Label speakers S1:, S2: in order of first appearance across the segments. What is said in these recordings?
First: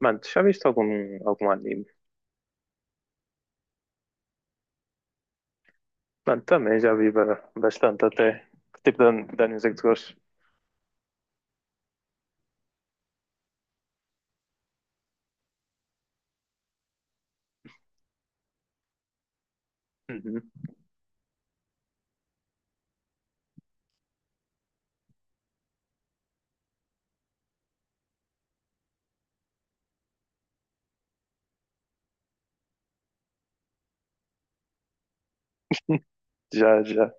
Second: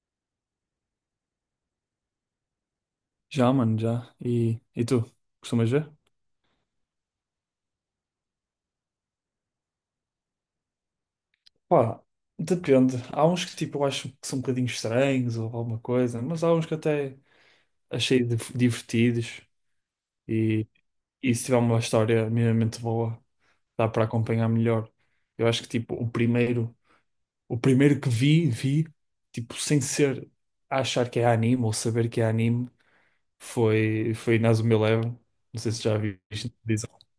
S1: Mano, tu já viste algum anime?
S2: Já, mano, já. E tu? Costumas ver?
S1: Mano, também já vi bastante até. Que tipo de, de animes é que tu gostas?
S2: Pá, depende. Há uns que tipo eu acho que são um bocadinho estranhos ou alguma coisa, mas há uns que até achei divertidos
S1: Uhum.
S2: e, e se tiver uma história minimamente boa, dá para acompanhar melhor. Eu acho que tipo o primeiro que vi, tipo sem ser a achar que é anime ou saber que é anime, foi Inazuma Eleven. Não sei se já viste,
S1: Já,
S2: dizem,
S1: já.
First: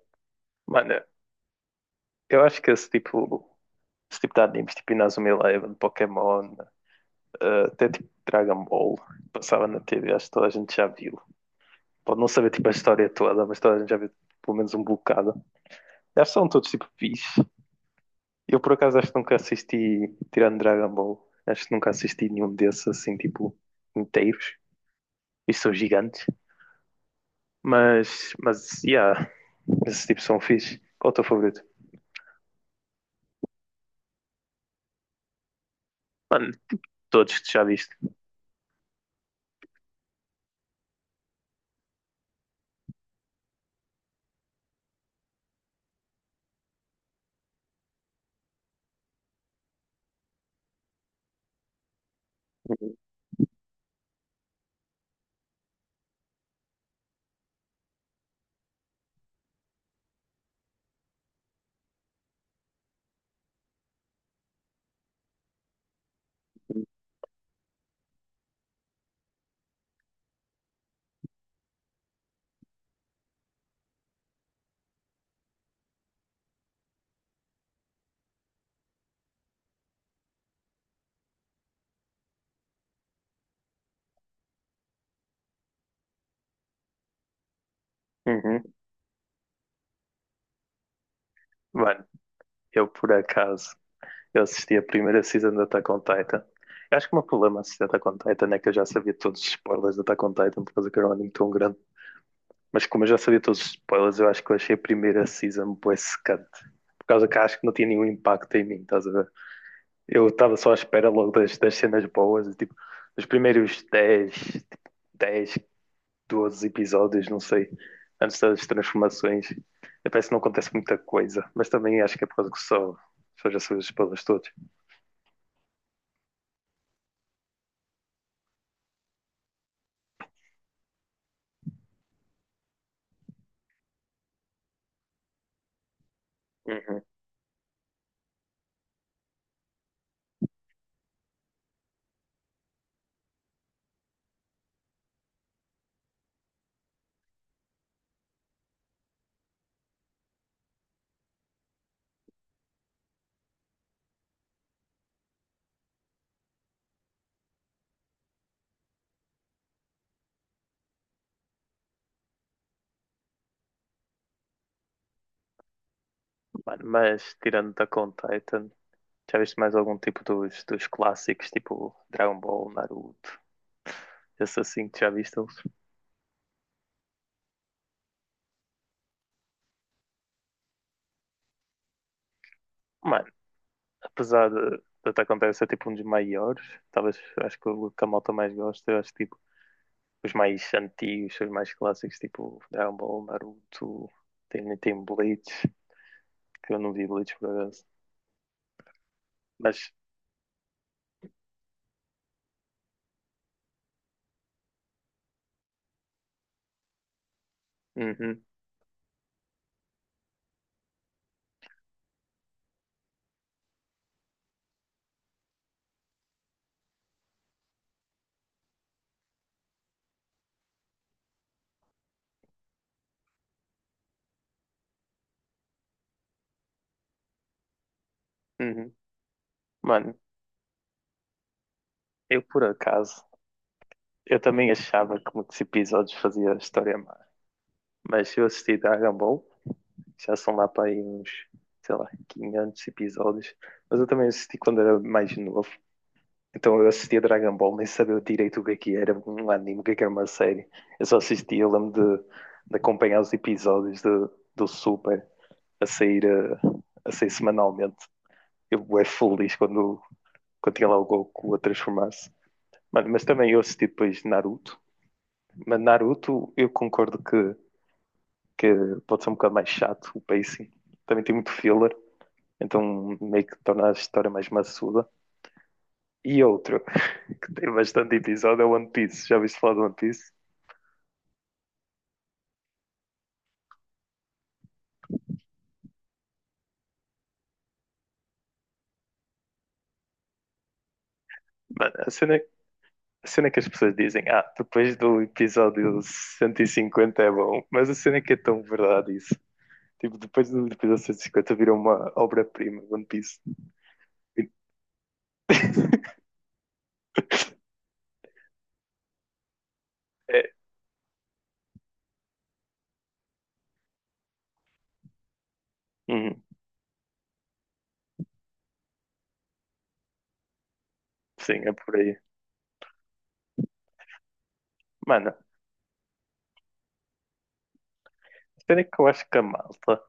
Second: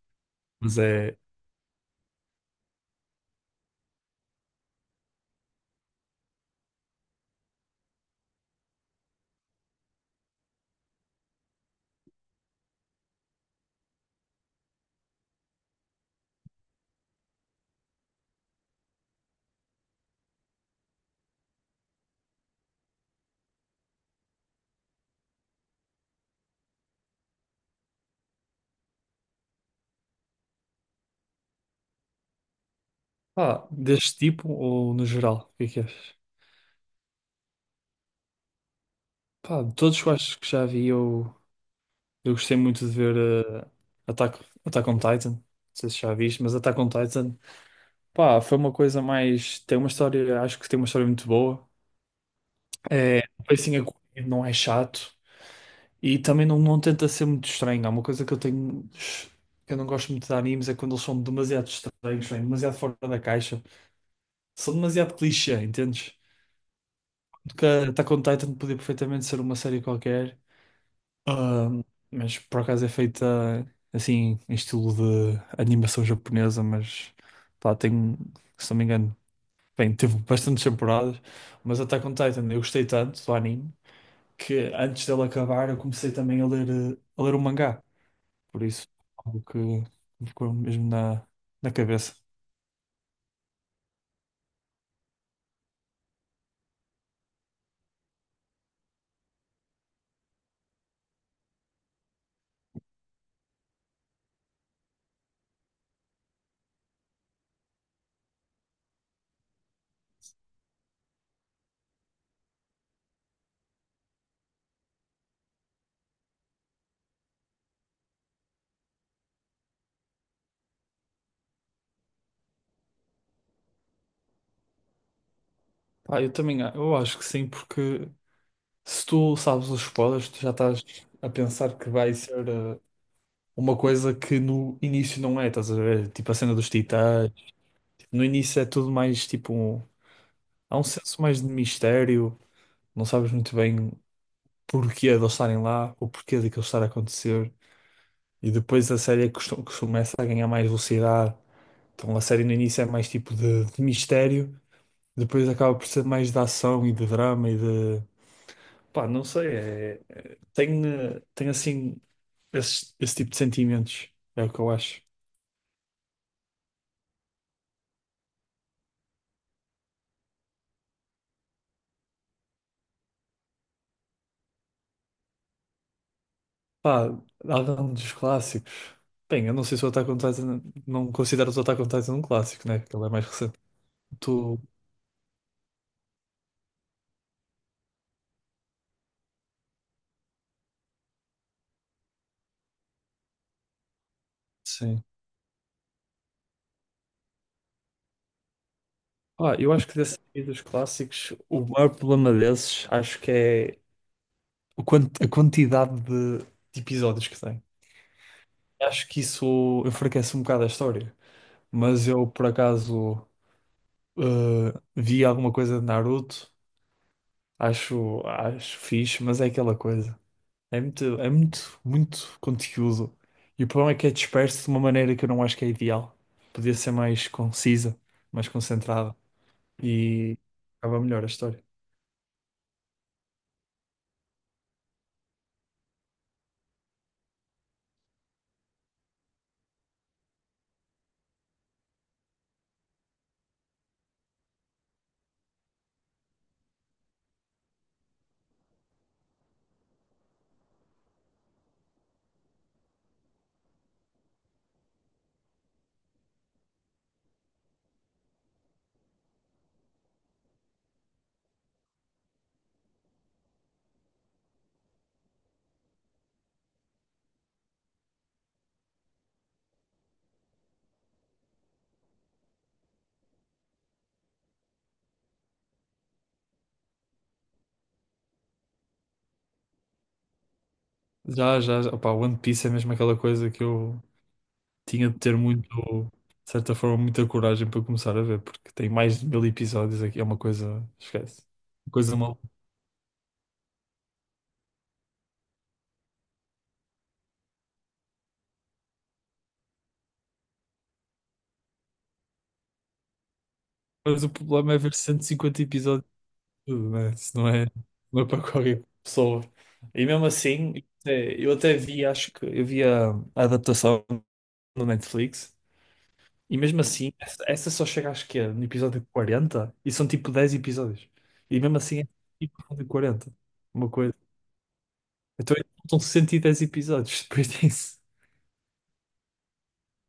S2: mas
S1: Mano,
S2: é,
S1: eu acho que esse tipo de animes, tipo Inazuma Eleven, Pokémon, até tipo Dragon Ball, passava na TV, acho que toda a gente já viu. Pode não saber tipo a história toda, mas toda a gente já viu pelo menos um bocado. Acho que são todos tipo fixe. Eu por acaso acho que nunca assisti, tirando Dragon Ball, acho que nunca assisti nenhum desses assim tipo inteiros. E são gigantes. Yeah, esse tipo são fixe. Qual é o teu favorito?
S2: pá, deste tipo ou no geral, o que é que achas?
S1: Mano, todos que tu já viste.
S2: Pá, de todos que eu acho que já vi, eu gostei muito de ver Attack, Attack on Titan. Não sei se já viste, mas Attack on Titan, pá, foi uma coisa mais. Tem uma história, acho que tem uma história muito boa. É, o pacing é corrido, não é chato e também não tenta ser muito estranho. Há uma coisa que eu tenho, que eu não gosto muito de animes é quando eles são demasiado estranhos, bem, demasiado fora da caixa, são demasiado clichê, entendes? Porque Attack on Titan podia perfeitamente ser uma série qualquer. Ah, mas por acaso é feita assim, em estilo de animação japonesa, mas pá, tem, se não me engano, bem, teve bastantes temporadas, mas Attack on Titan, eu gostei tanto do anime que antes dele acabar eu comecei também a ler o mangá,
S1: Uhum.
S2: por isso algo que me ficou mesmo na
S1: Mano,
S2: cabeça.
S1: eu por acaso, eu assisti a primeira season da Attack on Titan. Eu acho que o meu problema a assistir Attack on Titan é que eu já sabia todos os spoilers da Attack on Titan por causa que era um anime tão grande. Mas como eu já sabia todos os spoilers, eu acho que eu achei a primeira season bué secante. Por causa que acho que não tinha nenhum impacto em mim, estás a ver? Eu estava só à espera logo das cenas boas, e, tipo, os primeiros 10, 12 episódios, não sei, antes das transformações. E parece que não acontece muita coisa, mas também acho que é por causa só já são os spoilers todos.
S2: Pá, eu também eu acho que sim, porque se tu sabes os spoilers, tu já estás a pensar que vai ser uma coisa que no início não é, estás a ver? Tipo a cena dos
S1: Uhum.
S2: titãs. Tipo, no início é tudo mais tipo, há um senso mais de mistério, não sabes muito bem porquê de eles estarem lá, o porquê de aquilo estar a acontecer. E depois a série começa a ganhar mais velocidade. Então a série no início é mais tipo de mistério, depois acaba por ser mais de ação e de drama e de. Pá, não sei, tem assim esse tipo de sentimentos, é o que eu acho.
S1: Mano, mas tirando da on Titan, já viste mais algum tipo dos clássicos, tipo Dragon Ball, Naruto, esse assim que já viste eles?
S2: Pá, algum dos clássicos. Bem, eu não sei se o Attack on Titan. Não considero o Attack on Titan um clássico, né? Porque ele é
S1: Mano,
S2: mais recente.
S1: apesar
S2: Tu.
S1: de Attack on Titan ser tipo um dos maiores, talvez acho que o que a malta mais gosta, eu acho tipo os mais antigos, os mais clássicos, tipo Dragon Ball, Naruto,
S2: Sim.
S1: tem Bleach, que eu não vi Bleach por acaso.
S2: Ah, eu acho
S1: Mas,
S2: que desses aí dos clássicos, o maior problema desses, acho que é o a quantidade de episódios que tem.
S1: uhum,
S2: Acho que isso enfraquece um bocado a história. Mas eu, por acaso, vi alguma coisa de Naruto. Acho fixe, mas é aquela coisa. É muito, muito conteúdo. E o problema é que é disperso de uma maneira que eu não acho que é ideal. Podia ser mais concisa, mais
S1: uhum.
S2: concentrada.
S1: Mano,
S2: E acaba melhor a história.
S1: eu por acaso, eu também achava que muitos episódios fazia a história má. Mas eu assisti Dragon Ball, já são lá para aí uns, sei lá, 500 episódios. Mas eu também assisti quando era mais novo. Então eu assistia Dragon Ball, nem sabia direito o que é que era um anime, o que é que era uma série. Eu só assistia, de acompanhar os episódios do Super a sair, sair semanalmente. Eu é feliz quando tinha lá o Goku a transformar-se. Mano, mas também eu assisti depois Naruto. Mas Naruto, eu concordo que pode ser um bocado mais chato o pacing. Também tem muito filler, então meio que torna a história mais maçuda. E outro, que tem bastante episódio, é One Piece. Já ouviste falar de One Piece?
S2: Já, já, já. Opá, One Piece é mesmo aquela coisa que eu tinha de ter muito, de certa forma, muita coragem para começar a ver, porque tem mais de 1000 episódios aqui. É uma coisa, esquece.
S1: Mano,
S2: Uma coisa mal.
S1: a cena que as pessoas dizem, ah, depois do episódio 150 é bom, mas a cena é que é tão verdade isso. Tipo, depois do episódio 150 virou uma obra-prima, One Piece.
S2: Mas o problema é ver 150 episódios, né? Isso não é para qualquer pessoa. E mesmo
S1: É,
S2: assim, eu até vi, acho que eu vi a adaptação no Netflix,
S1: uhum,
S2: e mesmo assim, essa só chega acho que é no episódio 40 e são tipo 10 episódios. E
S1: sim, é
S2: mesmo
S1: por
S2: assim, é
S1: aí.
S2: tipo episódio 40 uma coisa.
S1: Mano, a
S2: Então, são 110 episódios depois disso.
S1: cena é que eu acho que a malta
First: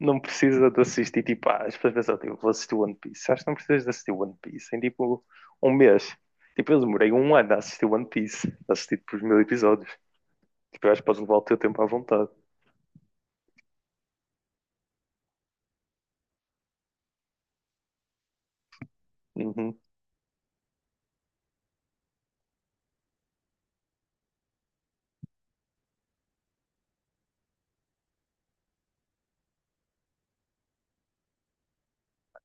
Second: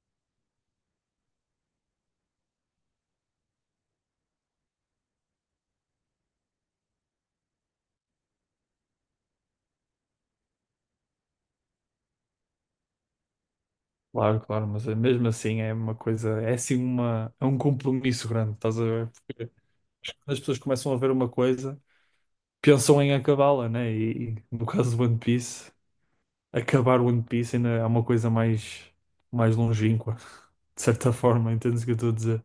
S1: não precisa de assistir, tipo, ah, as pessoas pensam, tipo, vou assistir One Piece. Acho que não precisas de assistir One Piece em, tipo, um mês. Tipo, eu demorei um ano a assistir One Piece, a assistir, tipo, os mil episódios. Tipo, eu acho que podes levar o teu tempo à vontade.
S2: Claro, mas mesmo assim é uma coisa, é assim uma, é um compromisso grande, estás a ver? Porque
S1: Uhum.
S2: quando as pessoas começam a ver uma coisa, pensam em acabá-la, né? E no caso do One Piece, acabar o One Piece ainda é uma coisa mais longínqua, de certa forma, entendes o que eu estou a dizer?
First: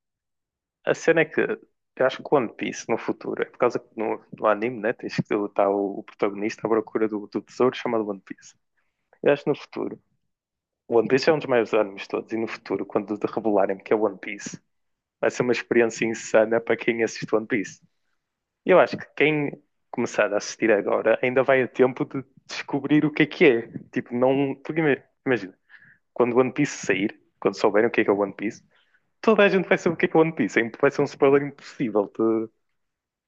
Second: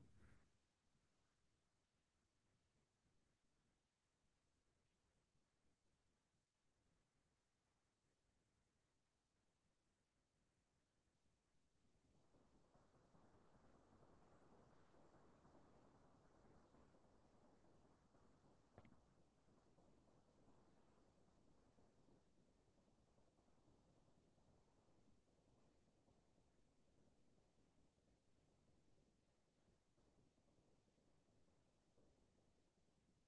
S1: A cena é que eu acho que o One Piece, no futuro, é por causa que no anime, né, tens que estar o protagonista à procura do tesouro chamado One Piece. Eu acho que no futuro, o One Piece é um dos maiores animes de todos, e no futuro, quando revelarem que é One Piece, vai ser uma experiência insana para quem assiste One Piece. Eu acho que quem começar a assistir agora ainda vai a tempo de descobrir o que é que é. Tipo, não. Porque imagina, quando One Piece sair, quando souberem o que é One Piece, toda a gente vai saber o que é One Piece. É vai ser um spoiler impossível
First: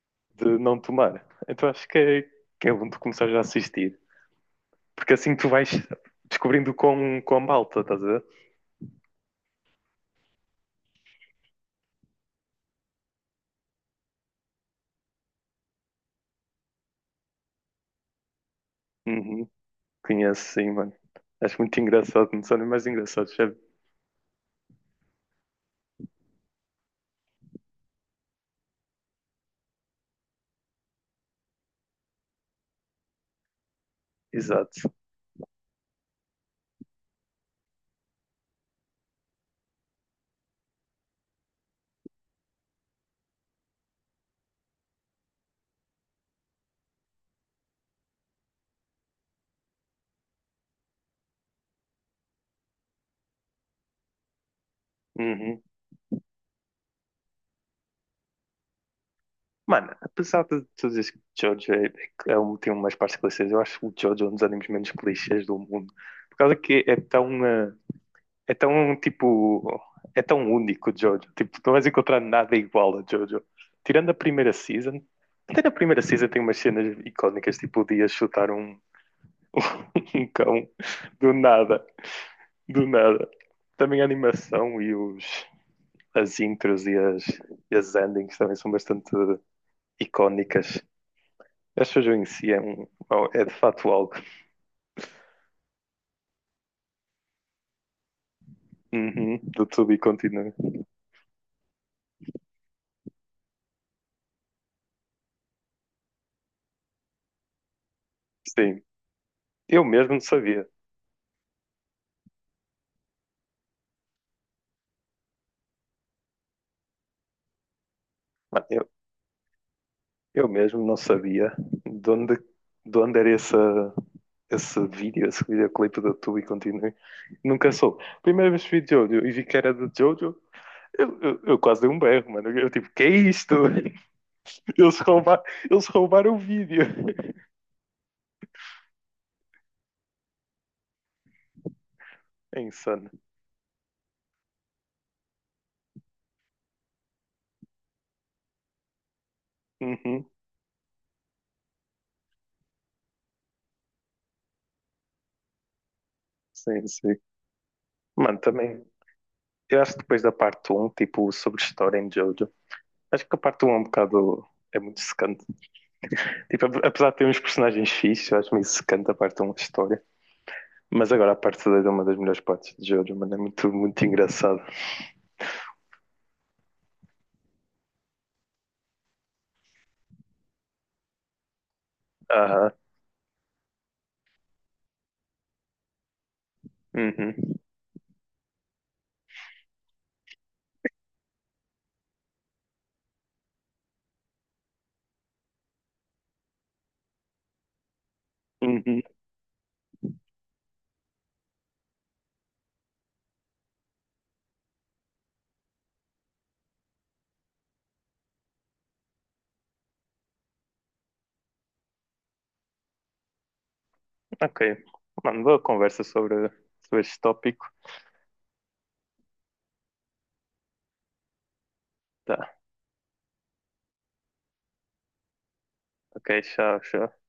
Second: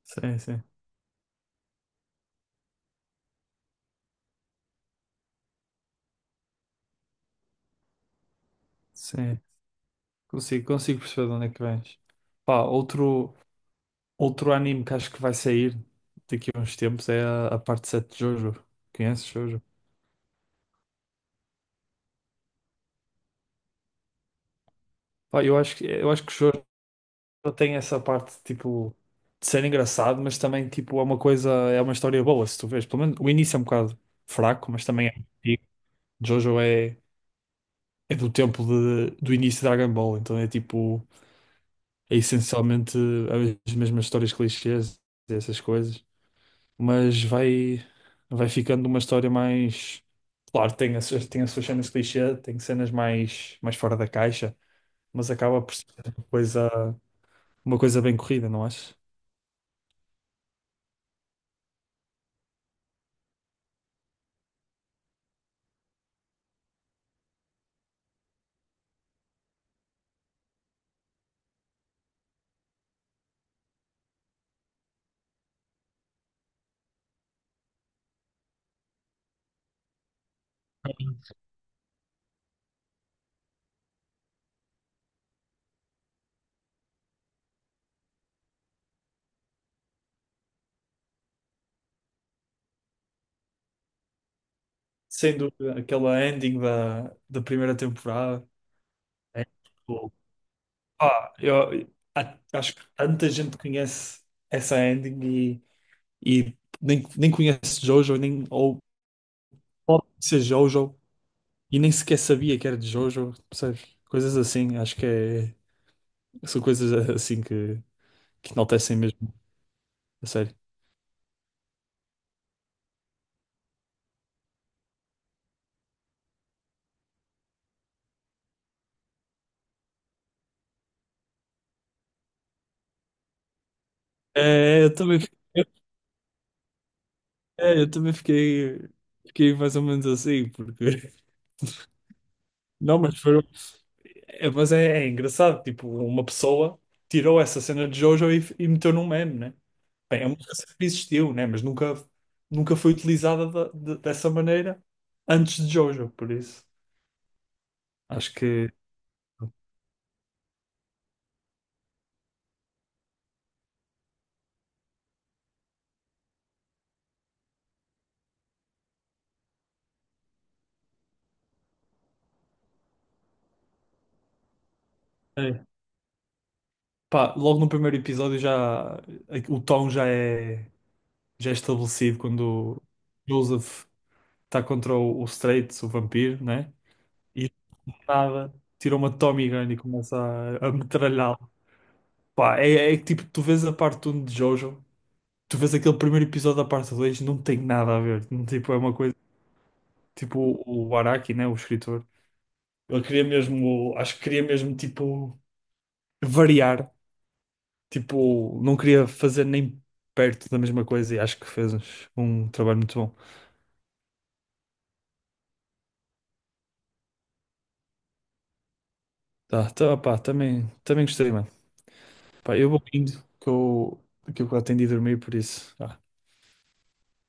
S2: Sim,
S1: de
S2: sim,
S1: não tomar. Então acho que é bom tu começar já a assistir. Porque assim tu vais descobrindo com a malta, estás a ver?
S2: sim. Consigo perceber de onde é que vens. Pá, outro anime que acho que vai sair daqui a uns tempos é a parte 7 de Jojo. Conheces
S1: Uhum.
S2: Jojo?
S1: Conheço, sim, mano. Acho muito engraçado, não são nem mais engraçados, sabe?
S2: Pá, eu acho que Jojo tem essa parte, tipo, de ser engraçado, mas também, tipo, é uma coisa, é uma história boa, se tu vês. Pelo menos o início é um bocado fraco, mas
S1: Exato.
S2: também é antigo. Jojo é do tempo do início de Dragon Ball, então é tipo, é essencialmente as mesmas histórias clichês, essas coisas, mas vai ficando uma história mais. Claro, tem as suas cenas clichê, tem cenas mais fora da caixa, mas
S1: Uhum.
S2: acaba por ser uma coisa, uma coisa bem corrida, não achas?
S1: Mano, apesar de tu dizeres que Jojo é um, tem umas partes clichês, eu acho que o Jojo é um dos animes menos clichês do mundo. Por causa que é tão, é tão tipo, é tão único o Jojo. Tipo, tu não vais encontrar nada igual a Jojo. Tirando a primeira season, até na primeira season tem umas cenas icónicas, tipo o Dia chutar um, um cão do nada, do nada. Também a animação as intros e as endings também são bastante icónicas. A shoujo em si é, um, é de facto algo
S2: Sem dúvida, aquela ending da primeira temporada.
S1: uhum,
S2: É
S1: do tudo e
S2: tipo,
S1: continua.
S2: pá, acho que tanta gente conhece essa ending e nem conhece Jojo, nem, ou
S1: Sim, eu
S2: pode
S1: mesmo não
S2: ser
S1: sabia.
S2: Jojo, e nem sequer sabia que era de Jojo, percebes? Coisas assim, acho que é, são coisas assim que
S1: Mano,
S2: enaltecem mesmo, a
S1: eu
S2: sério.
S1: mesmo não sabia de onde, de onde era essa, esse vídeo, esse videoclipe do tudo e continua. Nunca soube. Primeira vez que vi Jojo e vi que era de Jojo, eu quase dei um berro, mano. Eu tipo, que é isto?
S2: É, eu
S1: Eles,
S2: também, fi-
S1: rouba, eles roubaram o vídeo.
S2: é, eu também fiquei mais ou menos assim, porque.
S1: É
S2: Não,
S1: insano.
S2: mas, foi, é, mas é engraçado, tipo, uma pessoa tirou essa cena de Jojo e meteu num meme, né? Bem,
S1: Uhum,
S2: é uma coisa que existiu, né? Mas nunca foi utilizada dessa maneira antes de Jojo, por isso.
S1: sim, sim.
S2: Acho
S1: Mano,
S2: que
S1: também, eu acho que depois da parte um, tipo, sobre história em Jojo, acho que a parte um é um bocado. É muito secante. Tipo, apesar de ter uns personagens fixes, eu acho meio secante a parte um da história. Mas agora a parte 2 é uma das melhores partes de Jojo, mano. É muito, muito engraçado.
S2: é. Pá, logo no primeiro episódio já o tom já é estabelecido
S1: Aham.
S2: quando o Joseph está contra o Straits, o vampiro, né? E
S1: Uhum.
S2: do nada tira uma Tommy Gun e começa a metralhá-lo. Pá, é que tipo, tu vês a parte um de Jojo, tu vês aquele primeiro episódio da parte 2 não tem nada a ver. Não, tipo, é uma
S1: Uhum.
S2: coisa, tipo o Araki, né? O escritor. Ele queria mesmo, acho que queria mesmo tipo variar. Tipo, não queria fazer nem perto da mesma coisa e acho que fez um trabalho muito bom.
S1: Ok. Mano, boa conversa sobre, sobre este tópico.
S2: Tá, tá, pá, também gostei, mano.
S1: Tá.
S2: Pá, eu vou indo, que eu, que eu, quase tenho de ir dormir, por isso. Tá.
S1: Ok, tchau, tchau.